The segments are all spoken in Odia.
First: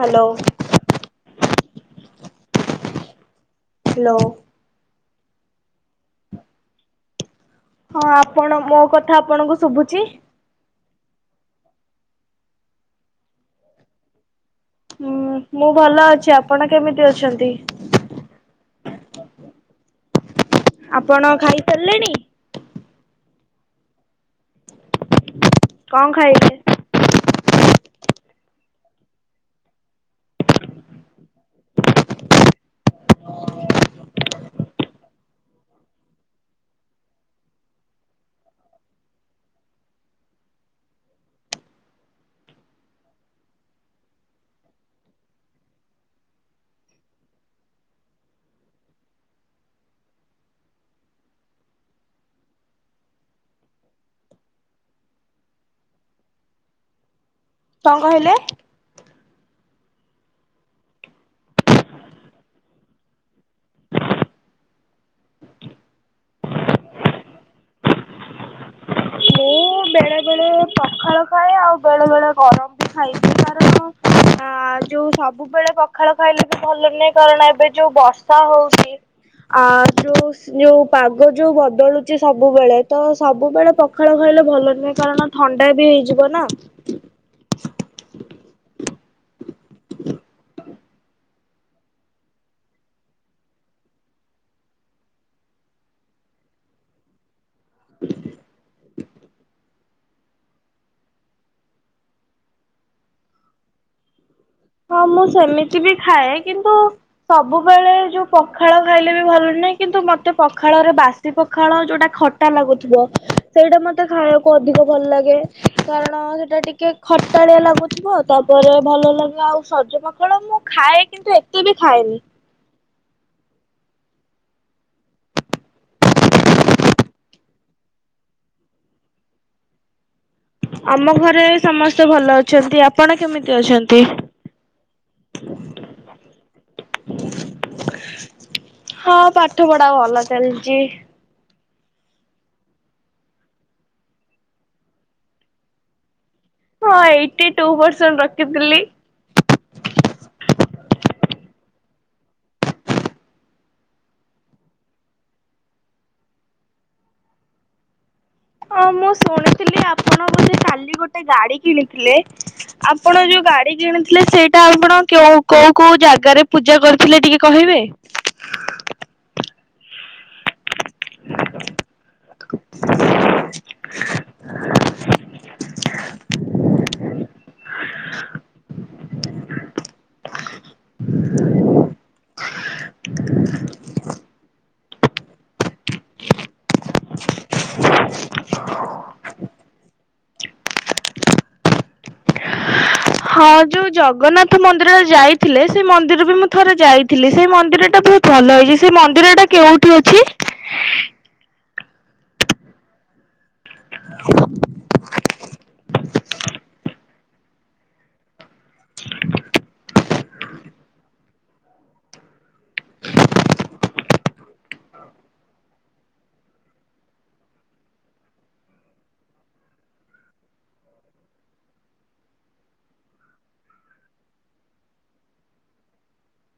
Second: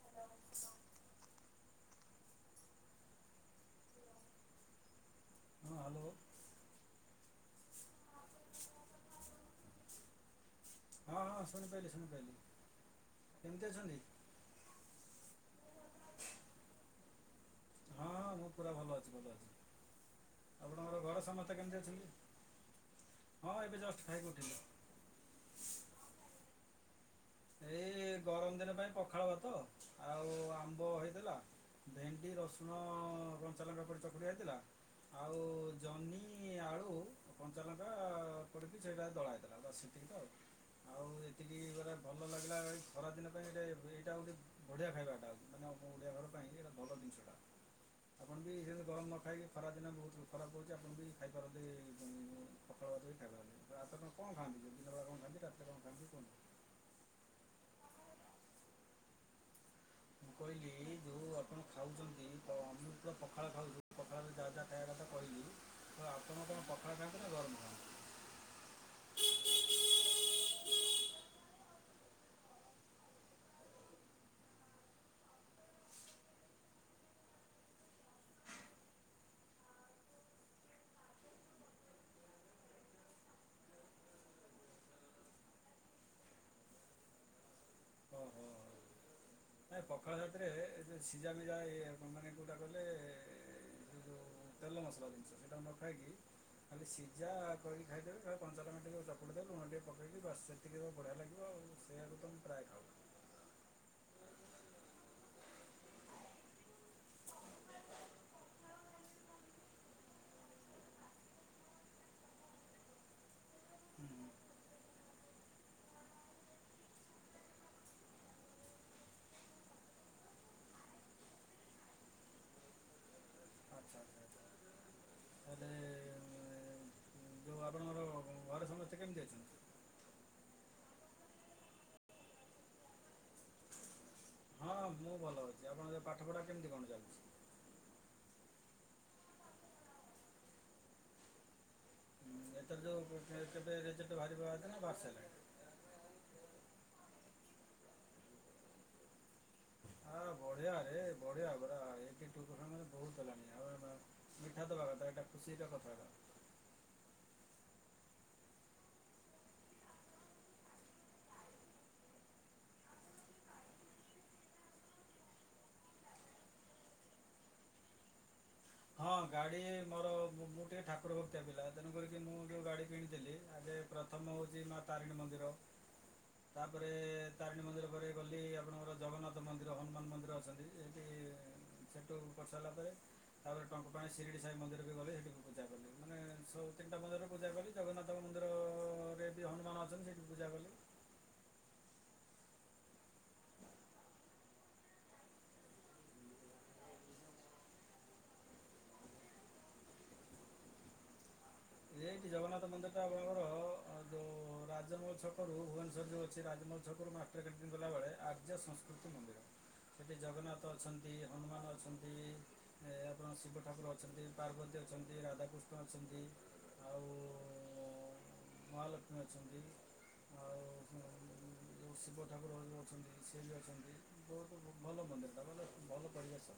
ହ୍ୟାଲୋ। ହ୍ୟାଲୋ। ହଁ ହ୍ୟାଲୋ। ହଁ ଆପଣ ମୋ କଥା ଆପଣଙ୍କୁ ଶୁଭୁଛି? ହଁ ହଁ ଶୁଣିପାଇଲିି ଶୁଣିପାଇଲିି କେମିତି ଅଛନ୍ତି? ହୁଁ ମୁଁ ଭଲ ଅଛି ଆପଣ କେମିତି ଅଛନ୍ତି? ହଁ ହଁ ମୁଁ ପୁରା ଭଲ ଅଛି ଭଲ ଅଛି ଆପଣଙ୍କର ଆପଣ ଘର ସମସ୍ତେ କେମିତି ଅଛନ୍ତି? ଖାଇସାରିଲେଣି? ହଁ ହଁ ଏବେ ଯଷ୍ଟ ଖାଇକି ଉଠିଲି। କଣ ଖାଇଲେ? ଏଇ ଗରମ ଦିନ ପାଇଁ ପଖାଳ ଭାତ ଆଉ ଆମ୍ବ ହେଇଥିଲା। ଭେଣ୍ଡି ରସୁଣ କଞ୍ଚା ଲଙ୍କା ପଡିଚକୁଟା ହେଇଥିଲା। ଆଉ ଜହ୍ନି ଆଳୁ। କଞ୍ଚାଲଙ୍କା ପୋଡ଼ିକି ସେଇଟା ଦଳାହେଇଥିଲା ବାସ୍ ସେତିକି ତ ଆଉ ଏତିକି ଉରା ଭଲ ଲାଗିଲା ଭାଇ ଖରାଦିନ ପାଇଁ ଏଟା ଏଇଟା ଗୋଟେ ବଢିଆ ଖାଇବାଟା, ମାନେ ଆମ ଓଡିଆ ଘର ପାଇଁ ଏଟା ଭଲ ଜିନିଷଟା। ଆପଣ ବି ସେମିତି ଗରମ ନ ଖାଇକି ଖରାଦିନେ ବହୁତ୍ ଖରା ହଉଚି ଆପଣ ବି ଖାଇପାରନ୍ତି ପଖାଳ ଭାତ ବି ଖାଇପାରନ୍ତି। [unintelligible] କଣ ଖାଆନ୍ତି? ଦିନବେଳେ କଣ ଖାଆନ୍ତି ରାତିରେ କଣ ଖାଆନ୍ତି କୁହନ୍ତୁ। କଣ କହିଲେ? ମୁଁ କହିଲି ଯୋଉ ଆପଣ ଖାଉଛନ୍ତି [unintelligible] ପଖାଳ ଖାଉଚୁ, ପଖାଳରେ ଯାହା ଯାହା କହିବା କଥା କହିଲି। ତ ଆପଣ କଣ ପଖାଳ ଖାଆନ୍ତି ନା ଗରମ ଖାଆନ୍ତି? ମୁଁ ବେଳେବେଳେ ପଖାଳ ଖାଏ ଆଉ ବେଳେବେଳେ ଗରମ ବି ଖାଇଦିଏ। କାରଣ ଆ ଯୋଉ ସବୁବେଳେ ପଖାଳ ଖାଇଲେ ବି ଭଲ ନାହିଁ। କାରଣ ଏବେ ଯୋଉ ବର୍ଷା ହଉଚି ଆ ଯୋଉ ଯୋଉ ପାଗ ଯୋଉ ବଦଳୁଚି ସବୁବେଳେ ତ ସବୁବେଳେ ପଖାଳ ଖାଇଲେ ଭଲ ନୁହେଁ। କାରଣ ଥଣ୍ଡା ବି ହେଇଯିବ ନା। ଓହୋ। ନାହିଁ ପଖାଳ ସାଥିରେ ଏ ଯୋଉ ସିଝାମିଜା ଏ ମାନେ କୋଉଟା କହିଲେ ସେ ଯଉ ତେଲ ମସଲା ଜିନିଷ, ହେଟା ନ ଖାଇକି ଖାଲି ସିଝା ଦଳିକି ଖାଇଦେବେ ଖାଲି କଞ୍ଚା ଲଙ୍କା ଟିକେ ପୋଡ଼ି ଦେବେ ଲୁଣ ଟିକିଏ ପକେଇକି ବାସ୍ ସେତିକିରେ ବଢ଼ିଆ ଲାଗିବ ଆଉ ସେଇଆକୁ ତ ମୁଁ ପ୍ରାୟ ଖାଉ। ହଁ ମୁଁ ସେମିତି ବି ଖାଏ। କିନ୍ତୁ ସବୁବେଳେ ଯୋଉ ପଖାଳ ଖାଇଲେ ବି ଭଲ ନୁହେଁ। କିନ୍ତୁ ମତେ ପଖାଳରେ ବାସ୍ ବାସି ପଖାଳ ଯୋଉଟା ଖଟା ଲାଗୁଥିବ ସେଇଟା ମତେ ହୁଁ। ଖାଇବା କୁ ଅଧିକ ଭଲ ଲାଗେ। କାରଣ ସେଟା ଟିକେ ଖଟାଳିଆ ଲାଗୁଥିବ, ତାପରେ ଭଲ ଲାଗେ ଆଉ ସଜ ପଖାଳ ମୁଁ ଖାଏ କିନ୍ତୁ ଏତେ ବି ଖାଏନି। ଆଚ୍ଛା ଆଚ୍ଛା। ତାହାଲେ ଯୋଉ ଆପଣଙ୍କର ଘରେ ସମସ୍ତେ କେମିତି ଅଛନ୍ତି? ଆମ ଘରେ ସମସ୍ତେ ଭଲ ଅଛନ୍ତି। ଆପଣ କେମିତି ଅଛନ୍ତି? ହଁ ମୁଁ ଭଲ ଅଛି। ଆପଣଙ୍କ ପାଠ ପଢା କେମିତି କଣ ଚାଲିଚି? ହଁ ପାଠ ପଢା ଭଲ ଚାଲିଚି। ଉଁ, ଏଥର ଯୋଉ କେବେ ରେଜଲ୍ଟ ବାହାରିବା ଆ ଦିହରେ ନା ବହାରି ସାରିଲାନି? ହଁ ଏଇଟି ଟୁ ପରସେଣ୍ଟ ରଖିଥିଲି। ହଁ ବଢିଆ ଏ ବଢିଆ ପରା ଏଇଟି ଟୁ ପରସେଣ୍ଟ ମାନେ ବହୁତ ହେଲାଣି। ଆଉ ମିଠା ଦବା କଥା ଏଟା ଖୁସିର କଥା ଟା। ହଁ ମୁଁ ଶୁଣିଥିଲି ଆପଣ ବୋଧେ କାଲି ଗୋଟେ ଗାଡି କିଣିଥିଲେ? ଆପଣ ଯୋଉ ଗାଡି କିଣିଥିଲେ ସେଇଟା ଆପଣ କେଉ କୋଉ କୋଉ ଜାଗାରେ ପୂଜା କରିଥିଲେ ଟିକେ କହିବେ? ହଁ ଗାଡି ମୋର ମୁଁ ମୁଁ ଟେ ଠାକୁର ଭକ୍ତିଆ ପିଲା। ତେଣୁକରିକି ମୁଁ ଯୋଉ ଗାଡି କିଣିଥିଲି ଆଗେ ପ୍ରଥମ ହଉଚି ମା ତାରିଣୀ ମନ୍ଦିର। ତାପରେ ତାରିଣୀ ମନ୍ଦିର ପରେ ଗଲି ଆପଣଙ୍କର ଜଗନ୍ନାଥ ମନ୍ଦିର ହନୁମାନ ମନ୍ଦିର ଅଛନ୍ତି ଇନ୍ତି ସେଠୁ କରିସାରିଲା ପରେ ତାପରେ ଟଙ୍କ ପାଣି ଶିରିଡ଼ି ସାହି ମନ୍ଦିରରେ ଗଲି ହେଠି ବି ପୂଜା କଲି। ମାନେ ସବୁ ତିନିଟା ମନ୍ଦିରରେ ପୂଜା କଲି। ଜଗନ୍ନାଥ ମନ୍ଦିରରେ ବି ହନୁମାନ ଅଛନ୍ତି ସେଇଠି ପୂଜା କଲି। ହଁ ଯୋଉ ଜଗନ୍ନାଥ ମନ୍ଦିର ଯାଇଥିଲେ, ସେଇ ମନ୍ଦିର ବି ମୁଁ ଥରେ ଯାଇଥିଲି। ସେଇ ମନ୍ଦିର ଟା ବହୁତ୍ ଭଲ ହେଇଚି। ସେଇ ମନ୍ଦିର ଟା କେଉଁଠି ଅଛି? ଏଇଠି ଜଗନ୍ନାଥ ମନ୍ଦିର ଟା ଆପଣଙ୍କର ଯୋଉ ରାଜମହଲ ଛ କ ରୁ ଭୁବନେଶ୍ୱର ରେ ଯୋଉ ଅଛି ରାଜମହଲ ଛକରୁ ମାଷ୍ଟ୍ରର କ୍ୟାଣ୍ଟିନ୍ ଗଲାବେଳେ ଆର୍ଯ୍ୟ ସଂସ୍କୃତି ମନ୍ଦିର। ସେଠି ଜଗନ୍ନାଥ ଅଛନ୍ତି ହନୁମାନ ଅଛନ୍ତି। ଏବଂ ଶିବ ଠାକୁର ଅଛନ୍ତି, ପାର୍ବତୀ ଅଛନ୍ତି, ରାଧାକୃଷ୍ଣ ଅଛନ୍ତି। ଆଉ ମହାଲକ୍ଷ୍ମୀ ଅଛନ୍ତି। ଆଉ ଯଉ ଶିବ ଠାକୁର ଯୋଉଁ ଅଛନ୍ତି। ସେ ବି ଅଛନ୍ତି। ବୋହୁତ ଭଲ ମନ୍ଦିରଟା। ମାନେ ଭଲ ପରିବେଶ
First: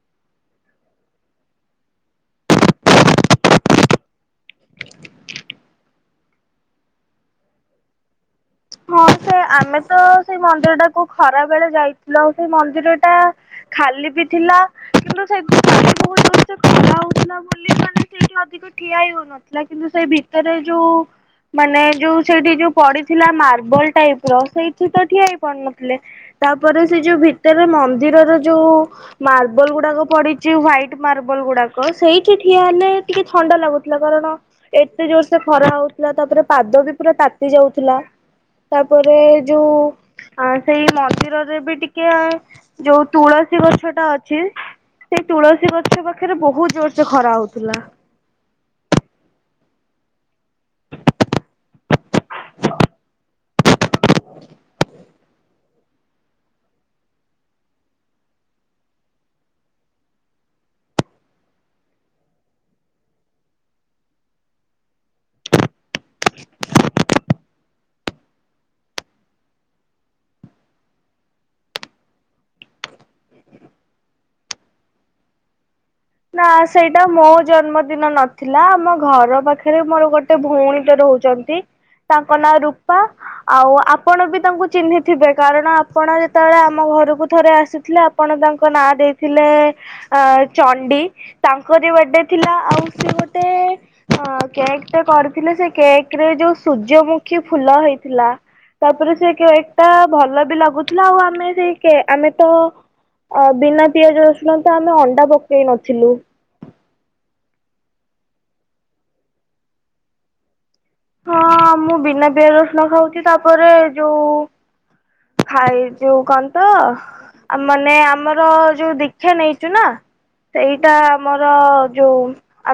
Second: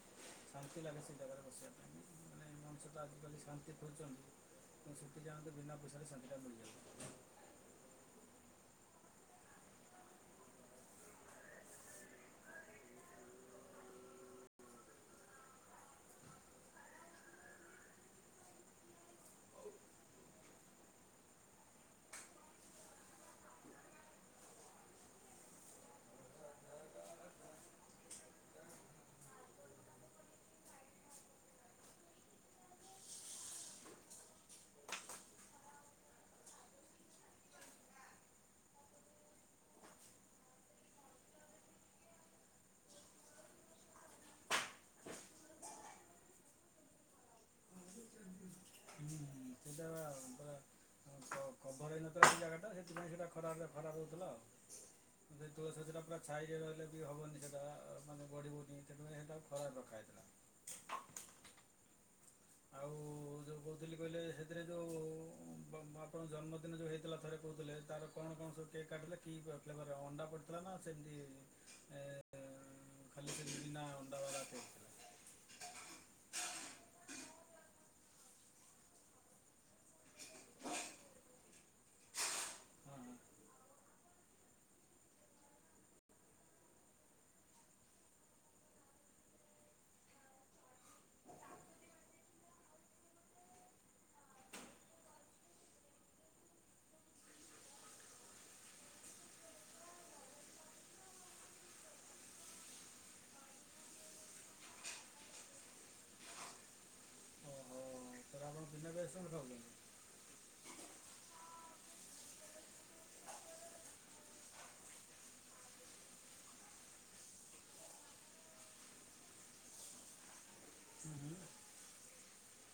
ଶାନ୍ତି ଲାଗେ ସେ ଜାଗାରେ ବସିବା ପାଇଁ। ମାନେ ମଣିଷ ତ ଆଜିକାଲି ଶାନ୍ତି ଖୋଜୁଛନ୍ତି। ଆପଣ ସେଠି ଯାନ୍ତୁ ବିନା ପଇସାରେ ଶାନ୍ତିଟା ମିଳିଯାଉଛି। ହଁ, ସେ ଆମେ ତ ସେଇ ମନ୍ଦିର ଟାକୁ ଖରା ବେଳେ ଯାଇଥିଲୁ। ଆଉ ସେଇ ମନ୍ଦିର ଟା ଖାଲି ବିି ଥିଲା। କିନ୍ତୁ ସେ [unintelligible] ବହୁତ ଜୋର ସେ ଖରା ହଉଥିଲା ବୋଲି। ମାନେ ସେଇଠି ଅଧିକ ଠିଆ ହେଇ ହଉନଥିଲା। ଥିଲା, କିନ୍ତୁ ସେ ଭିତରେ ଯୋଉ ମାନେ ଯୋଉ ସେଠି ଯୋଉ ପଡ଼ିଥିଲା ମାର ବଲ୍ ଟାଇପର। ସେଇଠି ତ ଠିଆ ହେଇ ପାରୁନଥିଲେ। ତାପରେ ସେ ଯୋଉ ଭିତରେ ମନ୍ଦିରର ଯୋଉ ମାର୍ବଲ ଗୁଡ଼ାକ ପଡିଛି। ହ୍ଵାଇଟ୍ ମାର୍ବଲ ଗୁଡାକ ସେଇଠି ଠିଆ ହେଲେ ଟିକେ ଥଣ୍ଡା ଲାଗୁଥିଲା। କାରଣ ଏତେ ଜୋରସେ ଖରା ହଉଥିଲା। ତାପରେ ପାଦ ବି ପୁରା ତାତି ଯାଉଥିଲା। ତାପରେ ଯୋଉ ଆ ସେଇ ମନ୍ଦିରରେ ବି ଟିକେ ଯୋଉ ତୁଳସୀ ଗଛ ଟା ଅଛି। ସେ ତୁଳସୀ ଗଛ ପାଖରେ ବହୁତ ଜୋର ସେ ଖରା ହଉଥିଲା। ହୁଁ ହୁଁ ସେଟା ବା କ କଭର ହେଇନଥିଲା ସେ ଜାଗା ଟା ସେଥିପାଇଁ ସେଟା ଖରାରେ ଖରା ହଉଥିଲା ଆଉ। ସେ ତୁଳସୀ ଗଛ ଟା ପୁରା ଛାଇ ରହିଲେ ବି ହବନି ସେଟା ମାନେ ବଢ଼ିବନି। ସେଥିପାଇଁ ସେଟା ଖରାରେ ରଖା ହେଇଥିଲା। ଆଉ ଯୋଉ କହୁଥିଲି କହିଲେ। ସେଥିରେ ଯୋଉ ଆପଣଙ୍କ ଜନ୍ମଦିନ ଯୋଉ ହେଇଥିଲା ଥରେ କହୁଥିଲେ। ତାର କଣ କଣ ସବୁ କେକ୍ କାଟିଲେ? କି ଫ୍ଳେବର ଅଣ୍ଡା ପଡ଼ିଥିଲା ନା ସେମତି ଏ ଖାଲି ସେମିତି ନା ଆଣ୍ଡା ବାଲା କରିଥିଲ? ନା ସେଇଟା ମୋ ଜନ୍ମଦିନ ନଥିଲା। ଆମ ଘର ପାଖରେ ମୋର ଗୋଟେ ଗୋଟେ ଭଉଣୀଟେ ରହୁଛନ୍ତି। ତାଙ୍କ ନାଁ ରୂପା। ହଁ ହଁ ଆଉ ଆପଣ ବି ତାଙ୍କୁ ଚିହ୍ନିଥିବେ। କାରଣ ଆପଣ ଯେତେବେଳେ ଆମ ଘରକୁ ଥରେ ଆସିଥିଲେ ଆପ୍ ଆପଣ ତାଙ୍କ ନାଁ ଦେଇଥିଲେ ଅ ଚନ୍ ଣ୍ଡି ତାଙ୍କର ତାଙ୍କରି ବଡେ ଥିଲା। ଆଉ ସେ ଗୋଟେ ହଁ କେକ୍ ଟେ କରିଥିଲେ। ସେ କେକ୍ ରେ ଯୋଉ ସୂର୍ଯ୍ୟମୁଖୀ ଫୁଲ ହେଇଥିଲା। ତାପରେ ସେ କେକ୍ ଟା ଭଲ ବି ଲାଗୁଥିଲା। ଆଉ ଆମେ ସେଇ କେ ଆମେ ତ ଅ ବିନା ପିଆଜ ରସୁଣ ତ ଆମେ ଅଣ୍ଡା ପକେଇ ନଥିଲୁ। ଓହୋ ତାହେଲେ ଆପଣ ବିନା ପିଆଜ ରସୁଣରେ ଖାଉଛନ୍ତି? ହଁ, ମୁଁ ବିନା ପିଆଜ ରସୁଣ ଖାଉଛି। ତାପରେ ଯୋଉ ଖାଇ ଯୋଉ କନ ତ ମାନେ ଆମର ଯୋଉ ଦୀକ୍ଷା ନେଇଛୁ ନା। ଏଇଟା ଖାଉଛନ୍ତି ଆମର ଯୋଉ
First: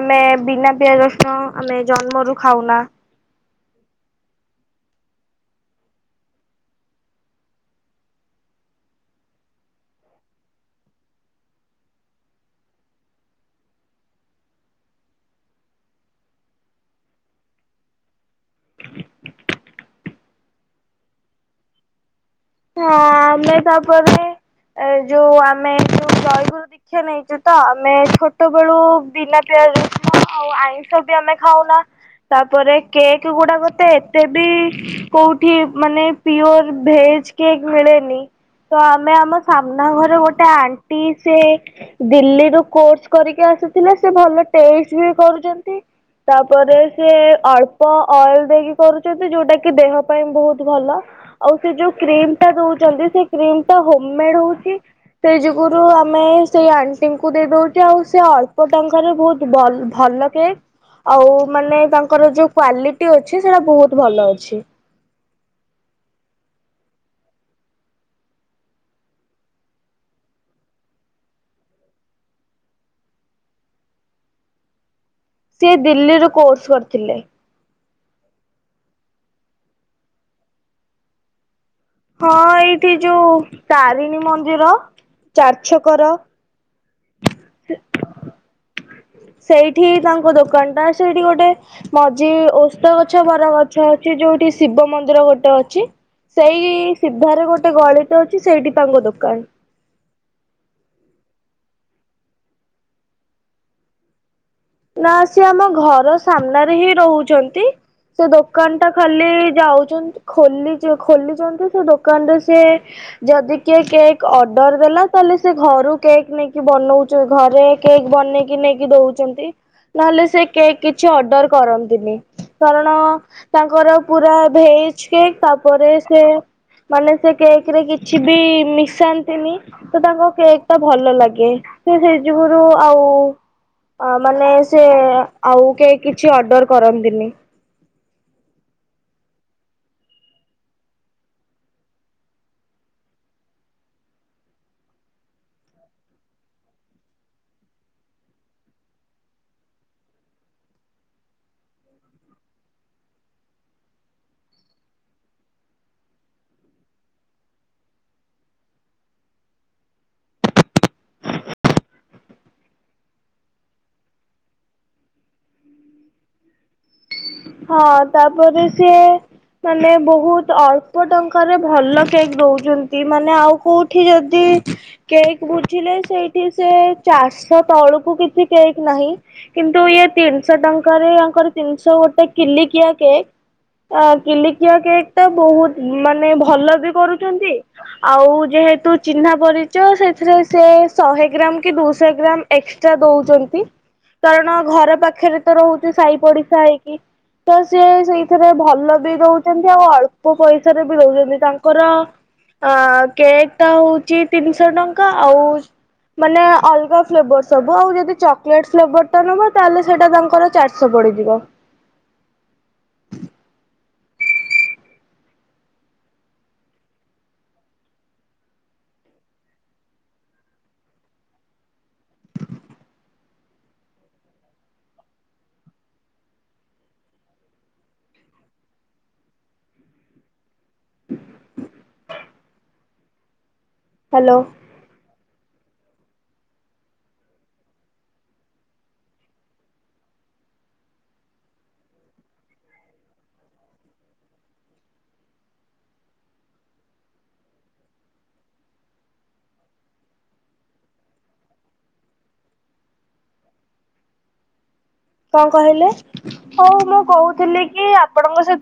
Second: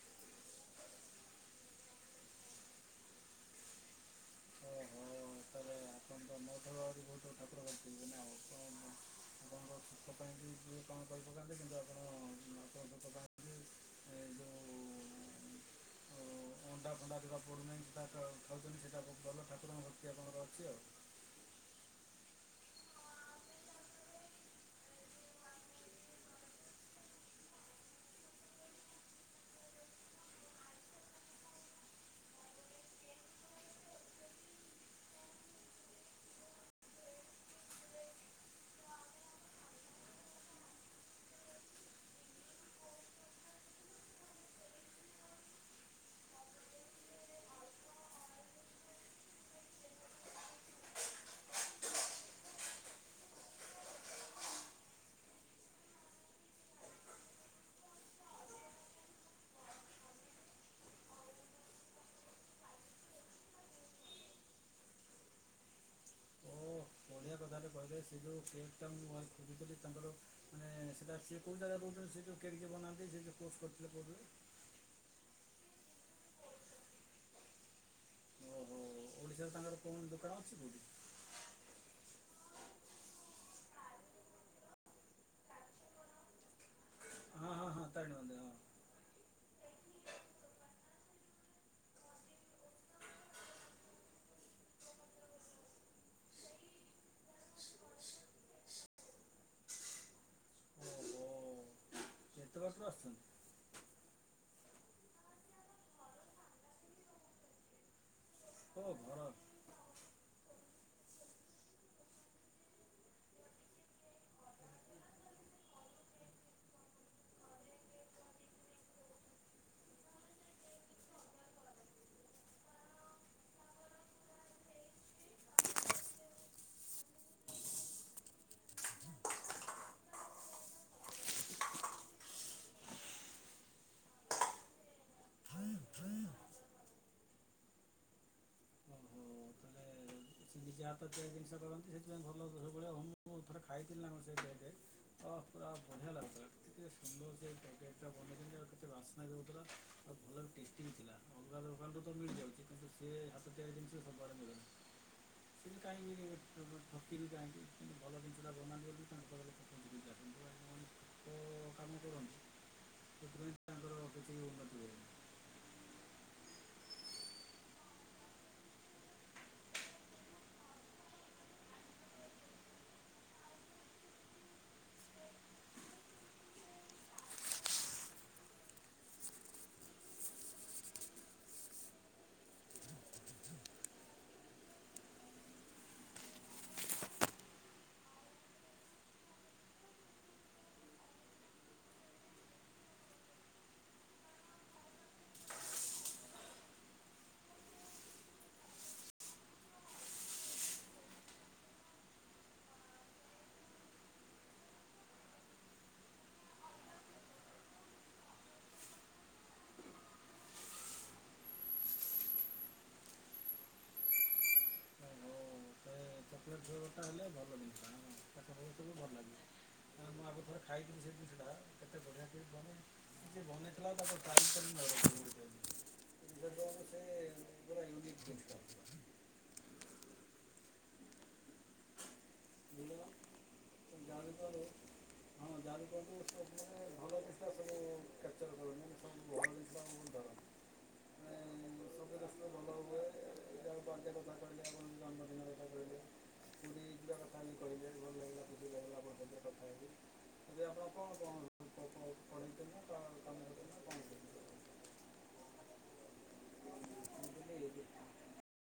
ଆମେ ବିନା ପିଆଜ ରସୁଣ ଆମେ ଜନ୍ମରୁ ଖାଉନା। ଓ ହୋ। ତାହଲେ ଆପଣ ତ ମୋ ଠାରୁ ଆହୁରି ବହୁତ ଠାକୁର ଭକ୍ତି ଅଛନ୍ତି ନା। ଆପଣଙ୍କ ସୁଖ ପାଇଁ କିଏ କଣ କରି ପକାନ୍ତି। କିନ୍ତୁ ଆପଣ ଆପଣଙ୍କ ଦୋକାନ ଏ ଯୋଉ ଅଣ୍ଡା ଫଣ୍ଡା ଯୋଟା ପଡ଼ୁନାହିଁ, ସେଇଟା ଖାଉଛନ୍ତି। ସେଇଟା ବହୁତ ଭଲ। ଠାକୁରଙ୍କ ଭକ୍ତି ଆପଣର ଅଛି ଆଉ। ହଁ ଆମେ ତାପରେ ବି ଏ ଯୋଉ ଆମେ ଯୋଉ ଜୟଗୁରୁ ଦିକ୍ଷା ନେଇଛୁ ତ, ଆମେ ଛୋଟବେଳୁ ବିନା ପିଆଜ ରସୁଣ ଆଉ ଆଇଁଷ ବି ଆମେ ଖାଉନା। ତାପରେ କେକ୍ ଗୁଡ଼ାକ ତ ଏତେ ବି କୋଉଠି ମାନେ ପିଓର ଭେଜ କେକ୍ ମିଳେନି। ତ ଆମେ ଆମ ସାମ୍ନା ଘର ଗୋଟେ ଆଣ୍ଟି ସେ ଦିଲ୍ଲୀରୁ କୋର୍ସ କରିକି ଆସୁଥିଲା। ସେ ଭଲ ଟେଷ୍ଟ ବି କରୁଚନ୍ତି। ତାପରେ ସେ ଅଳ୍ପ ଅଏଲ୍ ଦେଇକି କରୁଚନ୍ତି ଯୋଉଟା କି ଦେହ ପାଇଁ ବହୁତ୍ ଭଲ। ଆଉ ସେ ଯୋଉ କ୍ରିମ ଟା ଦୋଉଚନ୍ତି। ସେଇ କ୍ରିମ ଟା ହୋମ୍ ମେଡ ହୋଉଚି। ସେ ଯୁଗୁରୁ ଆମେ ସେଇ ଆଣ୍ଟିଙ୍କୁ ଦେଇଦଉଚୁ। ଆଉ ସେ ଅଳ୍ପ ଟଙ୍କାରେ ବହୁତ୍ ସେ ବଲ ଭଲ କେକ୍ ଆଉ ମାନେ ତାଙ୍କର ଯୋଉ କ୍ଵାଲିଟି ଅଛି। ସେଇଟା ବହୁତ୍ ଭଲ ଅଛି। ହୁଁ। ବଢ଼ିଆ କଥାଟେ କହିଲେ। ସେ ଯେଉଁ କେକ୍ ଟା ମୁଁ ଆଜି ଖୋଜୁଥିଲି। ତାଙ୍କର ମାନେ ସେଟା ସେ କୋଉ ଯାଗା କୋଉଥିରେ ସେ କେଡିଟେ ବନାନ୍ତି। ସେ ଯୋଉ କୋର୍ସ କରିଥିଲେ କହୁଥିଲେ? ସିଏ ଦିଲ୍ଲୀରୁ କୋର୍ସ କରିଥିଲେ। ଓହୋ ଓଡ଼ିଶାରେ ତାଙ୍କର କୌଣସି ଦୋକାନ ଅଛି କି? ହଁ ଏଇଠି ଯୋଉ ତାରିଣୀ ମନ୍ଦିର ଚାରିଛକର ହଁ ହଁ ହଁ ତାରେଣି ମନ୍ଦିର ହଁ। ସେଇଠି ତାଙ୍କ ଦୋକାନ ଟା ସେଇଠି ଗୋଟେ ମଝି ଓସ୍ତ ଗଛ ବର ଗଛ ଅଛି। ଯୋଉଠି ଶିବ ମନ୍ଦିର ଗୋଟେ ଅଛି। ସେଇ ସିଧାରେ ଗୋଟେ ଗଳିିଟେ ଅଛି। ସେଇଠି ତାଙ୍କ ଦୋକାନ। କେତେ ବର୍ଷ ଆସୁଚନ୍ତି? ନା ସିଏ ଆମ ଘର ସାମ୍ନାରେ ହିଁ ରହୁଛନ୍ତି। ସେ ଦୋକାନ ଟା ଓ ଘର ଖାଲି ଯାଉଚନ୍ତି। ଖୋଲି ଖୋଲିଚନ୍ତି ସେ ଦୋକାନଟା ସିଏ ଯଦି କିଏ କେକ୍ ଅର୍ଡର ଦେଲା ତାହେଲେ ସେ ଘରୁ କେକ୍ ନେଇକି ବନଉ ଯୋଉଘରେ କେକ୍ ବନେଇକି ନେଇକି ଦୋଉଚନ୍ତି। ନହେଲେ ସେ କେକ୍ କିଛି ଅର୍ଡର କରନ୍ତିନି। କାରଣ ତାଙ୍କର ପୁରା ଭେଜ୍ କେକ୍ ତାପରେ ସେ ମାନେ ସେ କେକ୍ ରେ କିଛି ବି ମିଶାନ୍ତିନି। ତ ତାଙ୍କ କେକ୍ ଟା ଭଲ ଲାଗେ। ସେ ସେଇ ଯୁଗୁରୁ ଆଉ ଅ ମାନେ ସେ ଆଉ କେହି କିଛି ଅର୍ଡ଼ର କରନ୍ତିନି। ହୁଁ। ନିଜ ହାତତିଆରି ଜିନିଷ କରନ୍ତି ସେଥିପାଇଁ ଭଲ ବେଳେବେଳେ ଅନୁଭବ ମୁଁ ଥରେ ଖାଇଥିଲି ନା ସେ କେକେ। ହଁ ପୁରା ବଢିଆ ଲାଗୁଥିଲା। କେେ ସୁନ୍ଦର ସେ ଟ [unintelligible] ବନେଇ ଆିକେ ବାସ୍ନା ଦୋଉଥିଲା ଆଉ ଭଲବି ଟେଷ୍ଟି ହେଇଥିଲାଥିଲା। ଅଲଗା ଦୋକାନରୁ ତ ମିଳିଯାଉଚି। କିନ୍ତୁ ସିଏ ହାତ ତିଆରି ଜମିଷ ସବୁଆଡେ ମିଳୁନି। କିନ୍ତୁ କାହିଁ ଠକି ଯାଆନ୍ତିନି। କିନ୍ତୁ ଭଲ ଜିନିଷଟା ଦୋଉନାହାନ୍ତି ବୋଲି ତାଙ୍କର ା କାମ କରନ [inaudible] ଯେପରି ତାଙ୍କର ବୁଦୁ ମାଦିଏ। ହଁ ତାପରେ ସିଏ ମାନେ ବହୁତ୍ ଅଳ୍ପ ଟଙ୍କାରେ ଭଲ କେକ୍ ଦୋଉଚନ୍ତି। ମାନେ ଆଉ କୋଉ ଏଠି ଯଦି କେକ୍ ବୁଝିଲେ ସେଇଠି ସେ ଚାର୍ ସ ତଳକୁ କିଛି କେକ୍ ନାହିଁ। କିନ୍ତୁ ଇଏ ତିନିଶହ ଟଙ୍କାରେ ଆଙ୍କର ତିନିଶହ ଗୋଟେ କିଲିକିଆ କେକ୍। ଆ କିଲିକିଆ କେକ୍ ଟା ବହୁତ୍ ମାନେ ଭଲ ବି କରୁଚନ୍ତି। ଆଉ ଯେହେତୁ ଚିହ୍ନା ପରିଚୟ ସେଥିରେ ସେ ଶହେ ଗ୍ରାମ କି ଦୁଇଶହ ଗ୍ରାମ ଏକ୍ସଟ୍ରା ଦୋଉଚନ୍ତି। କାରଣ ଘର ପାଖରେ ତ ରହୁଚି ସାଇ ପଡିଶା ହେଇକି। ତ ସିଏ ସେଇଥିରେ ଭଲ ବି ରହୁଛନ୍ତି ଆଉ ଅଳ୍ପ ପଇସାରେ ବି ରହୁଛନ୍ତି। ତାଙ୍କର ଆଁ କେକ୍ ଟା ହଉଛି ତିନିଶହ ଟଙ୍କା। ଆଉ ମାନେ ଅଲଗା ଫ୍ଲେଭର ସବୁ ଆଉ ଯଦି ଚକୋଲେଟ ଫ୍ଲେଭର ଟା ନବ ତାହେଲେ ସେଇଟା ତାଙ୍କର ଚାରି ଷ ବଡ଼ିଯିବ। ହଉ ତ [inaudible] ଚକଲେଟ୍ ଫ୍ଲେବରଟା ହେଲେ ଭଲ [unintelligible] ତାହା ସମସ୍ତଙ୍କୁ ଭଲ ଲାଗିବ। ରେ ଖାଇକିରି ସେ ଜିନିଷଟା କେତେ ବଢିଆ କେକ୍ ଜଣେ କିଏ ବନେଇଥିଲା ତାକୁ [unintelligible] ବିଶ୍ୱାସ କରିବେନି ସେ ପୁରା ୟୁନିକ୍ ଜିନିଷ। [unintelligible] ହଁ ଜାଣି ହ୍ୟାଲୋ। କନ୍ତୁ ସୁ ମାନେ ଭଲ ଜିନିଷା ସବୁ କ୍ୟାପଚର କର ସବୁ ଭଲ ଜିନିଷ ଆ ଧରନ୍ତି। ମେ ସବୁ ଦସ୍ତ ଭଲ ହୁଏ ତା ପାଟେ କଥା କହିଲେ ଆପଣଙ୍କୁ ଜନ୍ମଦିନ ର କଥା କହିଲେ ଖୁଡ଼ି ପା କଥା ବିି କହିଲେ ଭଲ ଲାଗିଲା କୁଡ଼ି ଲାଗିଲା ବଧରେ କଥା ହେବି। ଯଦି ଆପଣ କଣ କଣ [unintelligible] କାମ କଣ? କଣ କହିଲେ ହଉ ମୁଁ କହୁଥିଲି କରୁଛନ୍ତି କି ଆପଣଙ୍କ ସହିତ